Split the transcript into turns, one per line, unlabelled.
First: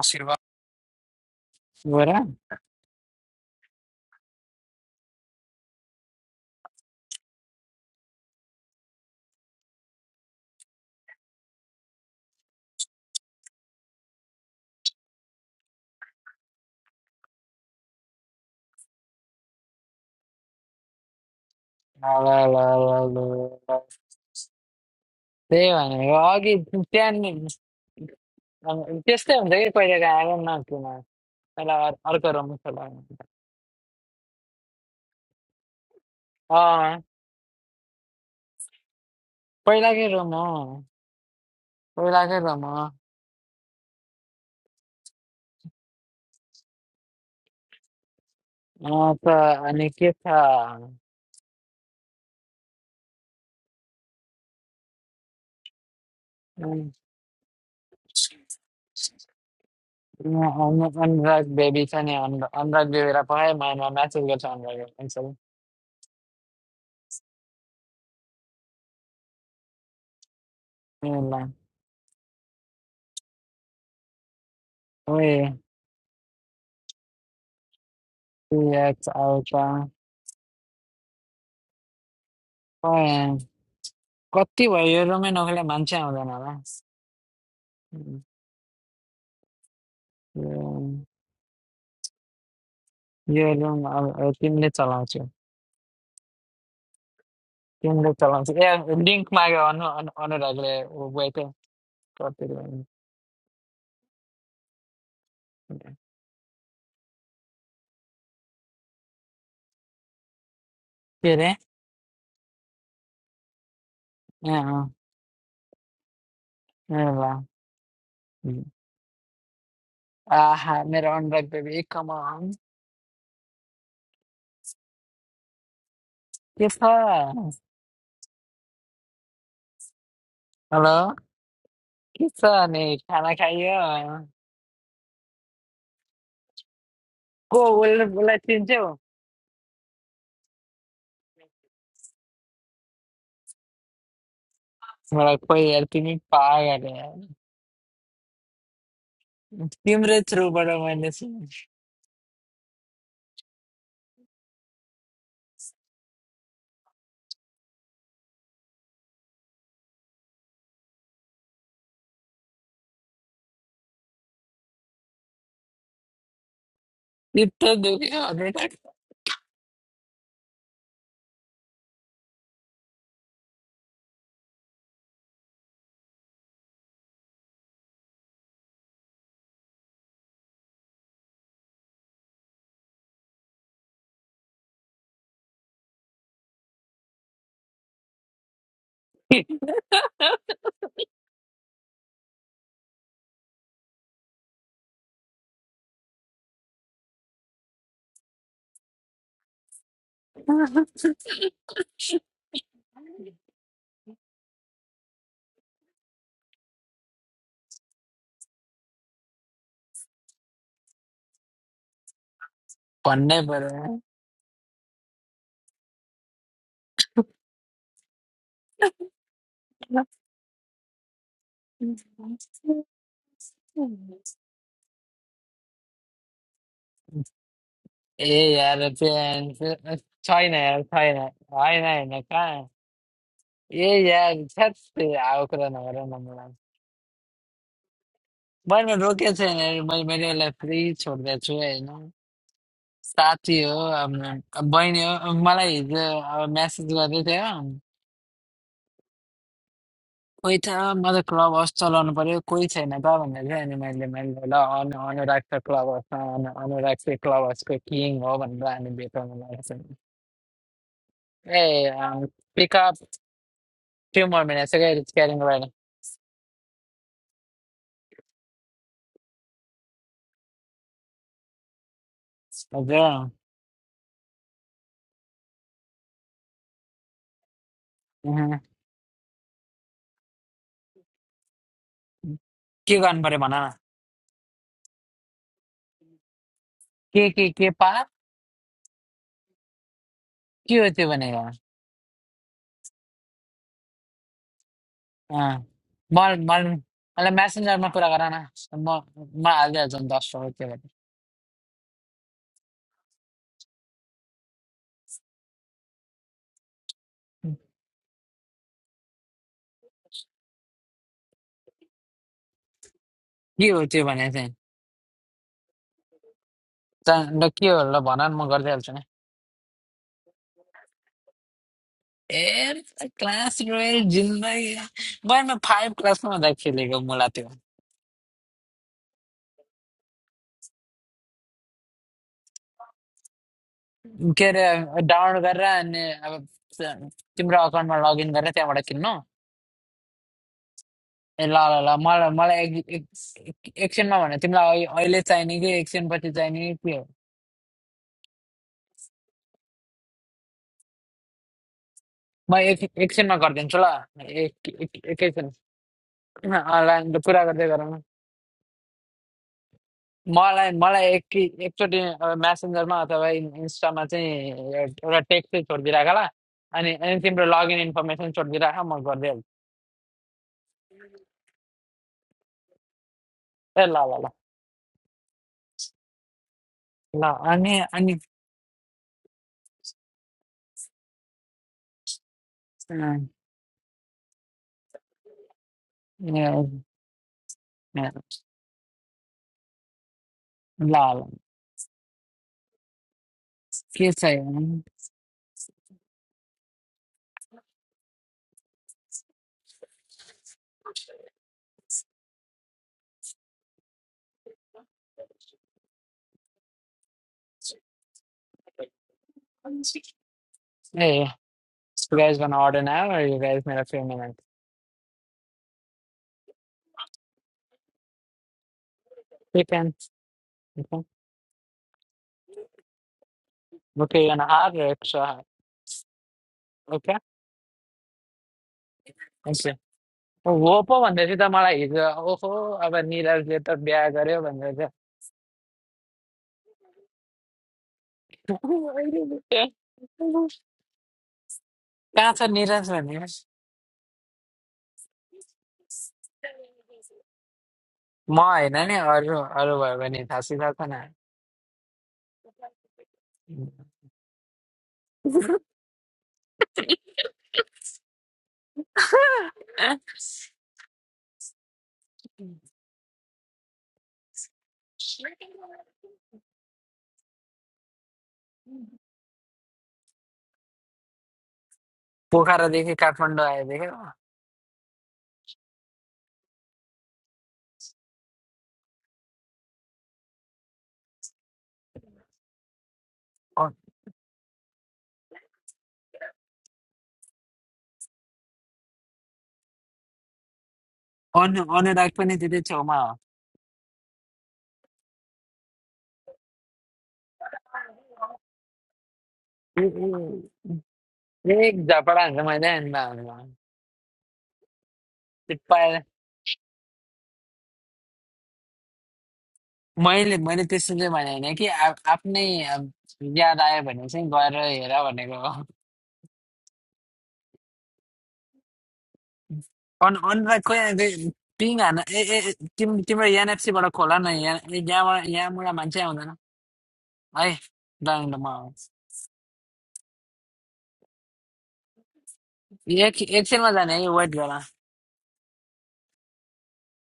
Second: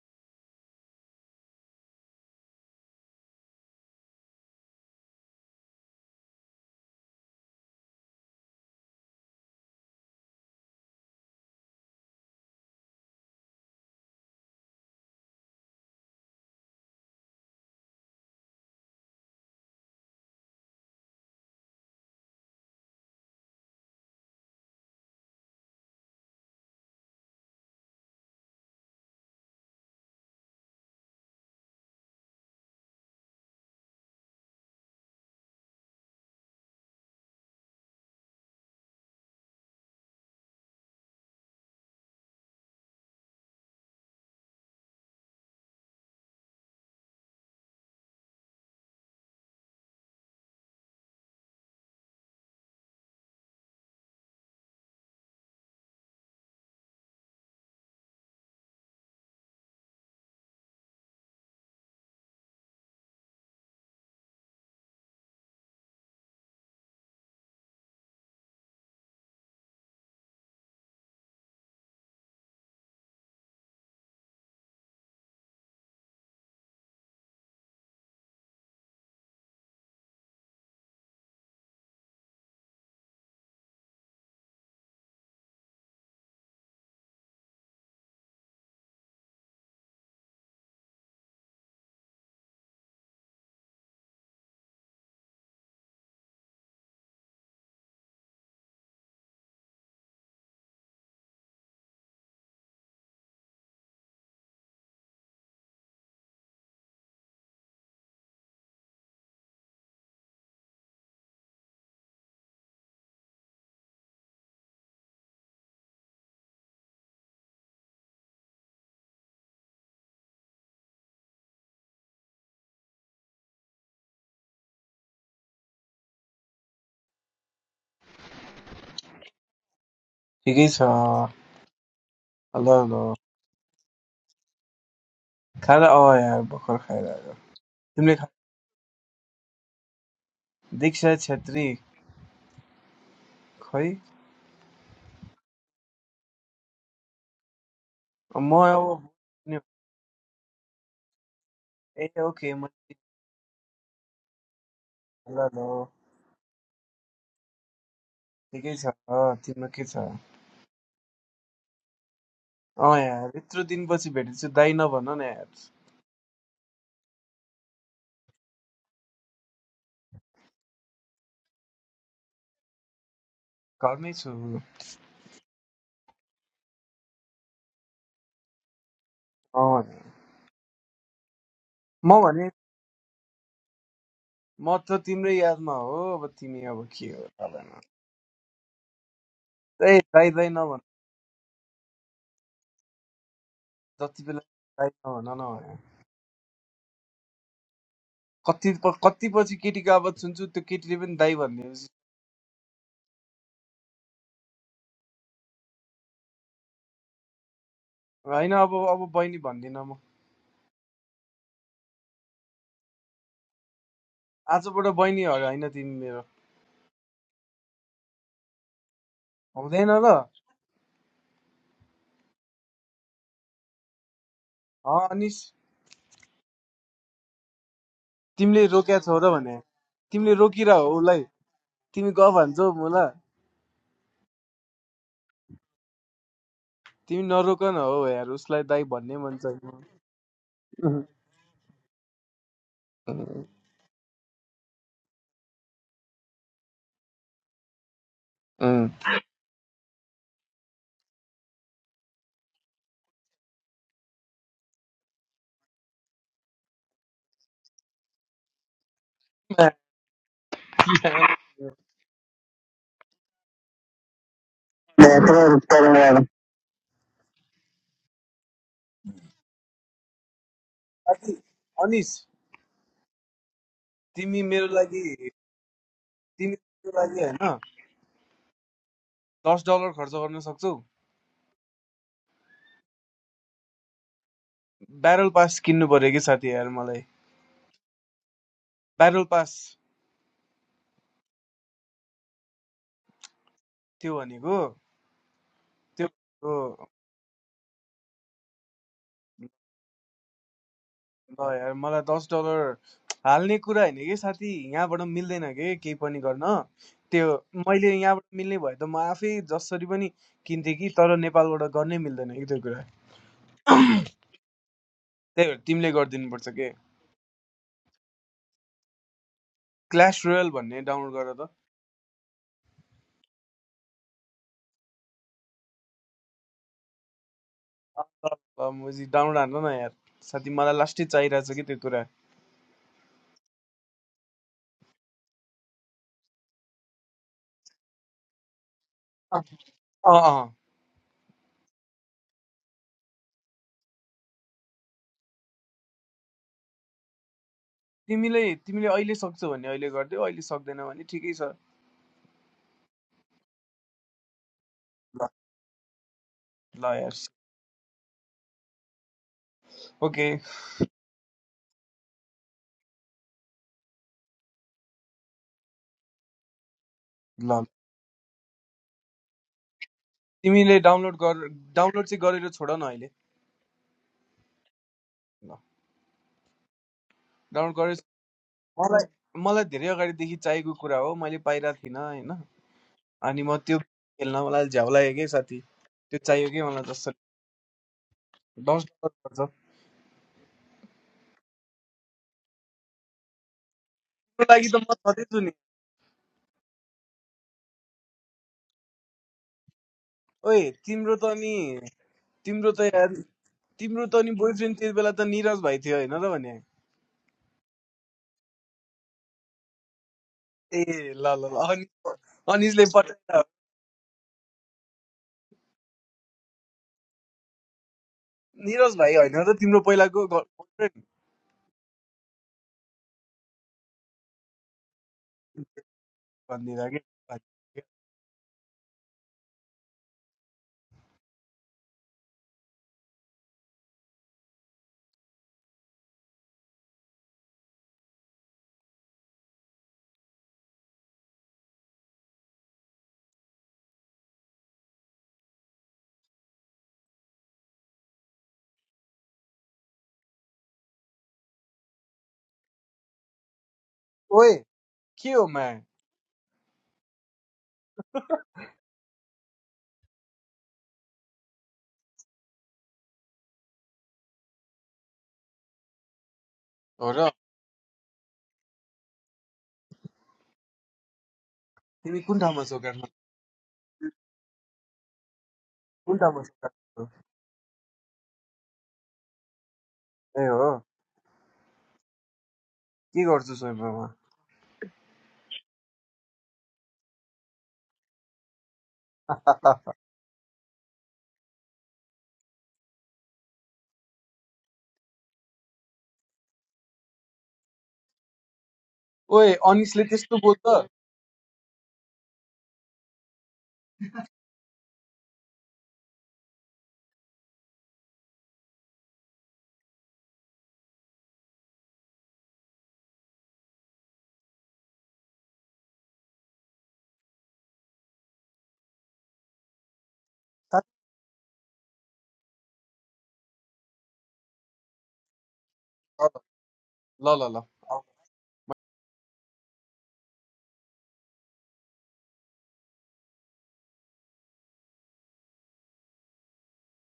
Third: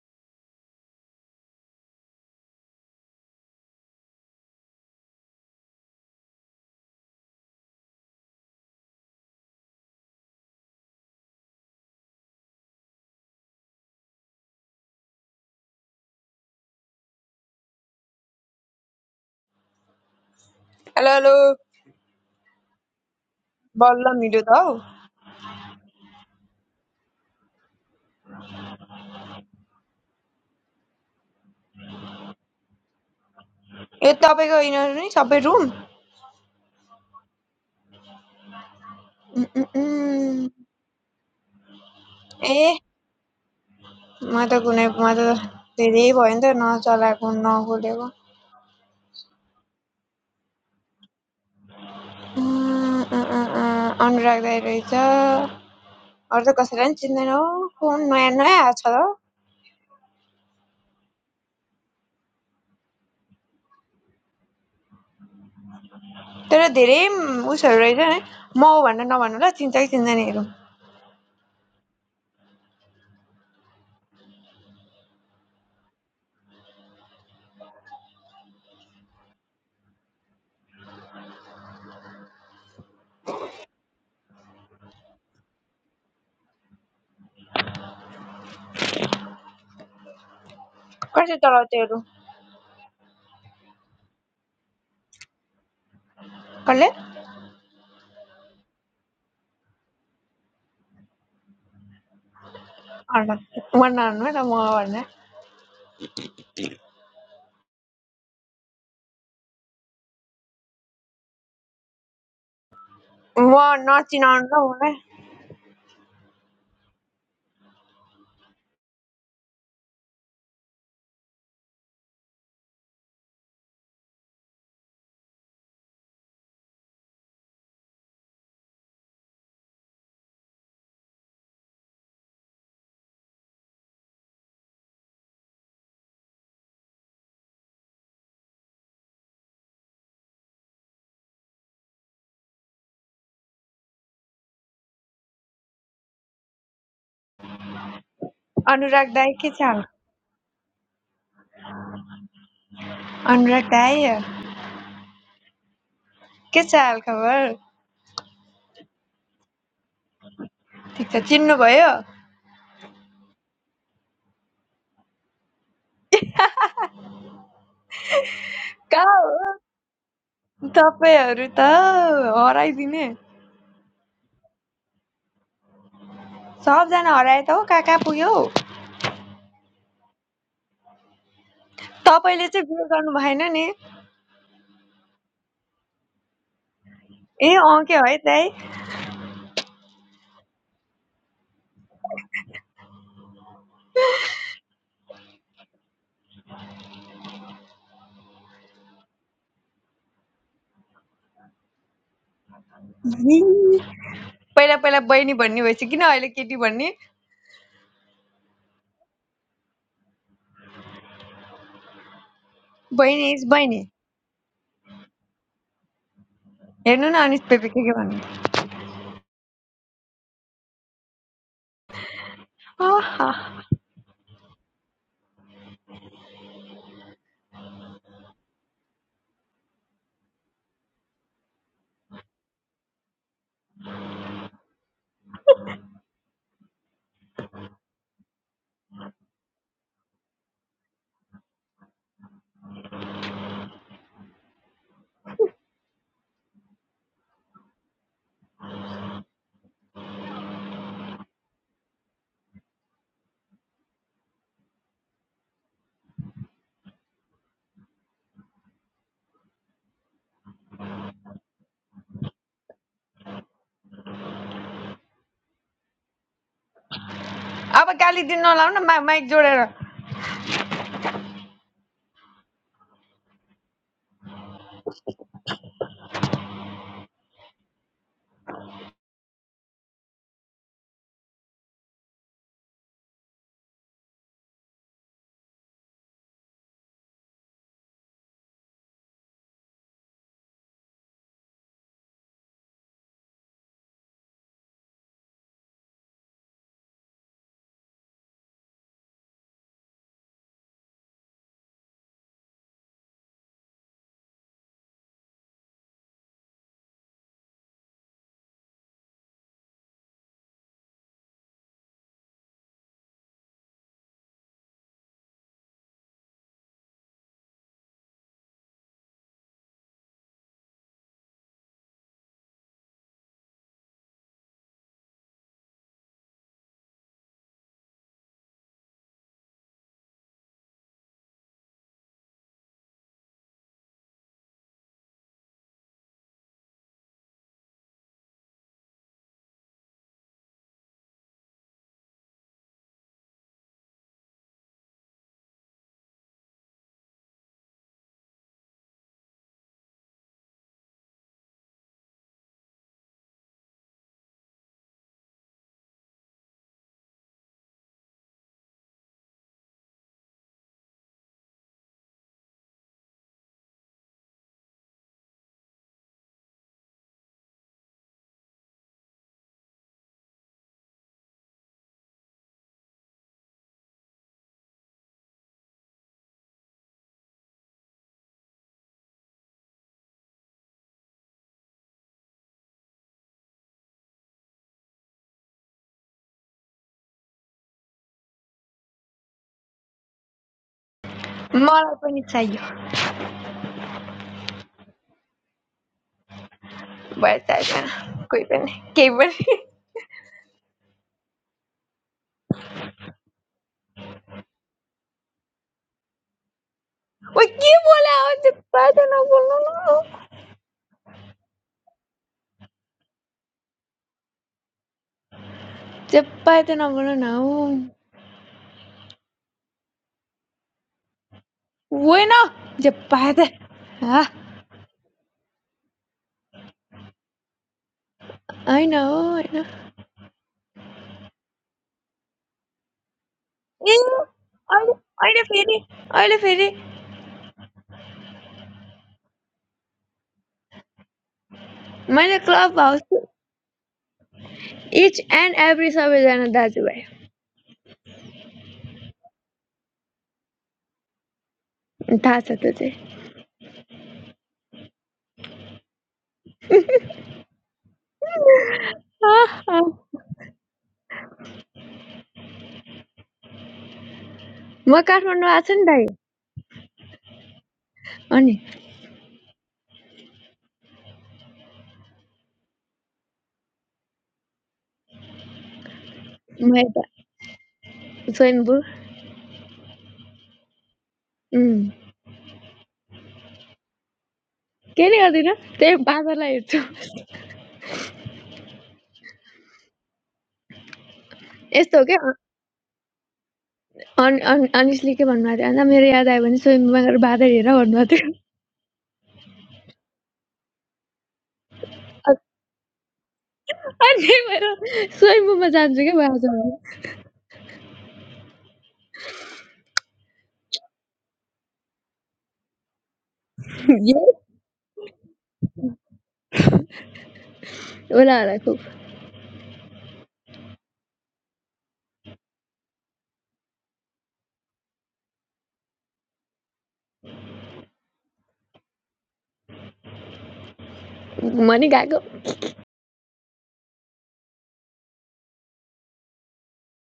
आशीर्वाद गएर ल
हेलो हेलो
ल ल ल ल।
बल्ल मिल्यो त हौ
त्यही भनेको अघि बिहान अब त्यस्तै हुन्छ कि पहिलाको आएर नाच्नुमा पहिला अर- अर्को रुम खोला
यो तपाईँको यिनीहरू नि सबै रुम उम्,
अँ
उम्,
पहिलाकै रुम हो
उम्।
पहिलाकै
ए
रुम हो
म त कुनै म त धेरै भयो नि त नचलाएको नखोलेको
अँ, त अनि के छ
उम्, उम्, उम्, उम्। अनुराग दाइ रहेछ अरू त कसैलाई नि चिन्दैन हौ फोन नयाँ नयाँ आएको छ त हौ।
उम्, अन- अनुराग बेबी छ नि अनु- अनुराग बेबीलाई पठाएँ मामा म्यासेज गर्छ अनुराग एक्चुअल
तर धेरै म- उसहरू रहेछ नि म हो भनेर नभन्नु ल चिन्छ कि चिन्दैनहरू
ओए टु एक्स आउँछ ओए, कति भयो यो रुमै नखोले मान्छे आउँदैन होला यो
कसले चलाउँथ्योहरू
रुम अब अब तिमीले चलाउँछौ
कसले
तिमीले चलाउँछौ ए लिङ्क माग्यो अनु अनु- अनुरागले ऊ गएको कति भयो?
अर्न म नहुनु ल म हो भनेर
के अरे
म नचिनाउनु
ए
ल
अँ
मलाई
ए ल आहा मेरो अनुराग बेबी कमान के छ
ठिकै छ
हेलो के छ
हलो हलो
खाना खाइयो
कहाँ अँ यार भर्खर खाएर आएको।
को उसले
तिमीले खा
उसलाई चिन्छौ
दीक्षा छेत्री खै
मलाई खोइ यार तिमी पागल यार
म अब
अनुराग दाई के
नि-
छ हाल?
तिम्रै थ्रुबाट मैले सुने
ए ओके म
अनुराग दाइ
ल ल
के छ हालखबर
ठिकै छ अँ, तिम्रो के छ अँ
ठिक छ चिन्नुभयो
यार यत्रो दिनपछि भेटेछु दाइ नभन न यार
चित्त दुख्यो अनुराग
कहाँ हो तपाईँहरू त हराइदिने
घरमै छु अँ
सबजना हराए त हौ कहाँ कहाँ पुग्यो हौ
यार। म
तपाईँले
भने
चाहिँ बिहे गर्नु भएन नि
म त तिम्रै यादमा हो अब तिमी अब के हो
ए
तपाईँमा
अँ के है दाइ
ए दाइ दाइ नभन जति बेला दाइ नभन न यार। कति प- कति पछि केटीको आवाज सुन्छु त्यो केटीले पनि दाइ भनिदिएपछि
जी। पहिला पहिला बहिनी भन्ने भएपछि किन अहिले केटी भन्ने
होइन अब अब बहिनी भन्दिनँ म
बहिनी
भन्नै
इज बहिनी
पर्यो
आजबाट बहिनी हग होइन तिमी मेरो
हेर्नु न अनिस पेपी के के भन्नु
हुँदैन र
आहा।
अँ अनिस
ए
तिमीले
यार
रोक्या छौ र
प्यान
भने तिमीले
छैन
रोकिरह
यार
हो
छैन
उसलाई
होइन
तिमी
होइन
ग भन्छौ
कहाँ
मलाई
ए यार छ्याट आएको कुरा नगर न मलाई
तिमी नरोक न हो यार उसलाई दाइ
मैले
भन्ने
रोकेको
मन
छैन
छैन
यार, मैले मैले उसलाई फ्री
उम्,
छोडिदिएको छु होइन
उम्,
साथी हो अब अब बहिनी हो अब मलाई हिजो अब म्यासेज गर्दै थियो
उम्।
कोही छ म त क्लब हाउस चलाउनु पर्यो कोही छैन त भनेर चाहिँ अनि मैले मैले ल अनु अनुराग छ क्लब हाउसमा अनु अनुराग चाहिँ क्लब हाउसको किङ हो भनेर हामी भेटाउनु लागेको Hey, um, pick up few more minutes. Okay, it's getting ready.
अब गाली दिन नलाउनु न, मा माइक जोडेर
साथी, अनिस
Okay.
तिमी मेरो लागि तिमी मेरो लागि होइन
अँ,
दस डलर खर्च गर्न सक्छौ
के गर्नु पर्यो भन न
ब्यारल पास किन्नु पर्यो कि साथी यार मलाई
के के के पा
ब्यारल पास
के हो त्यो भनेको
त्यो भनेको
अँ, म
त्यो
म मलाई म्यासेन्जरमा कुरा गर न म म हालिदिइहाल्छु नि दस सौ के भन्ने
ल यार मलाई दस डलर हाल्ने कुरा होइन कि साथी यहाँबाट मिल्दैन के केही पनि गर्न त्यो मैले यहाँबाट मिल्ने भए त म आफै जसरी पनि किन्थेँ कि तर नेपालबाट गर्नै मिल्दैन कि त्यो कुरा
के हो त्यो भने चाहिँ
त्यही भएर तिमीले गरिदिनुपर्छ के
त- ल के हो ल भन न म गरिदिइहाल्छु नि
क्ल्यास रोयल भन्ने डाउनलोड गर त
ए क्लास रोयल जिन्दगी बहिनी म फाइभ क्लासमा हुँदा खेलेको मुला त्यो
अँ, ल ल, मुजी डाउनलोड हाल्न न यार साथी मलाई लास्टै चाहिरहेको छ कि त्यो कुरा
के अरे डाउनलोड गरेर अनि अब तिम्रो अकाउन्टमा लगइन गरेर त्यहाँबाट किन्नु
अँ अँ अँ।
ए ल ल ल मलाई मलाई एक एक- एक- एकछिनमा भने तिमीलाई अहि- अहिले चाहिने कि एकछिन पछि चाहिने कि के हो
तिमीले तिमीले अहिले सक्छौ भने अहिले गरिदेऊ अहिले सक्दैन भने ठिकै छ
म एक एकछिनमा गरिदिन्छु ल एक एक-
ल
एकैछिन
ल
अनलाइन
यार
कुरा गर्दै गरौँ
ओके
मलाई मलाई एक एकचोटि म्यासेन्जरमा अथवा इन- इन्स्टामा चाहिँ एउटा एउटा टेक्स्ट चाहिँ छोडिदिइराख ल अनि अनि तिम्रो
ल ल।
लगइन इन्फर्मेसन छोडिदिइराख म गरिदिइहाल्छु
तिमीले डाउनलोड गर डाउनलोड चाहिँ गरेर छोड न अहिले
ए ल ल ल
ल
ल अनि
डाउनलोड गरेँ
अनि
मलाई मलाई धेरै अगाडिदेखि चाहिएको कुरा हो मैले पाइरहेको थिइनँ होइन
अँ,
अनि म त्यो खेल्न मलाई झ्याउ लाग्यो कि साथी त्यो चाहियो कि मलाई
ए,
जस्तो दस डलर पर्छ
ल ल
मलाई पनि चाहियो
के
तिम्रो लागि
चाहियो
त म सधैँ नि
भयो चाहिँदैन कोही पनि केही पनि
ओए तिम्रो त नि तिम्रो त यार तिम्रो त नि बोयफ्रेन्ड त्यति बेला त निरज भाइ थियो होइन र भने
Uy, ¿qué bola? Despárate, no, no, no.
ए
Hey,
ल ल ल अनि
so you guys gonna order
अनिजले
now or you
पठाएर
guys need a few minutes?
Despárate, no, no, no.
Niraj भाइ होइन र
You
तिम्रो
can.
पहिलाको
Okay,
girlfriend
Bueno, despárate.
okay,
Ah,
you're gonna have your extra hot.
भनिदिँदा
Okay,
के
I know, I know.
thank वो पो भन्दै थियो त मलाई हिजो ओहो अब निरजले त बिहा गर्यो भनेर चाहिँ।
अहिले फेरि अहिले फेरि
कहाँ
मैले
छ
क्लब
निरज
हाउस
भन्ने
इच एन्ड एभ्री सबैजना दाजुभाइ
म होइन नि अरू अरू भयो भने थाहा सिधा छ न
थाहा छ त्यो चाहिँ
ओए के हो मा
आह, आह। म काठमाडौँ आएको छु नि दाइ
हो र
अनि
तिमी कुन ठाउँमा छौ
पोखरादेखि
काठमाडौँ
काठमाडौँ आयो देख्यो
कुन ठाउँमा छौ
म यता स्वयम्भू
ए हो
उम्,
के गर्छु शोइबमा
के नै गर्दिनँ त्यही बाँदरलाई हेर्छु
अनु
यस्तो हो
अनुराग
क्या
पनि त्यति छेउमा हो
अन अन अनिसले के भन्नुभएको थियो भन्दा मेरो याद आयो भने स्वयम्भूमा गएर बादल हेर भन्नुभएको थियो
ओए अनिसले त्यस्तो बोल्छ
एक झपडा
अ-
हान्छ मैले आमा आमा।
अनि त्यही भएर
त्यो
स्वयम्भूमा जान्छु क्या म आज
मैले मैले त्यस्तो चाहिँ भने होइन कि आ- आफ्नै अब, याद आयो भने चाहिँ
उसलाई
गएर हेर भनेको हो
होला
अनु अनुराग खोइ
साँच्चै?
पिङ हान ए ए ए, तिम तिम्रो एनएफसीबाट खोला न यहाँ यहाँबाट यहाँबाट मान्छे आउँदैन
ल
है
ल ल
ल म
खुब म गएको
एक एकछिनमा जाने है वेट गर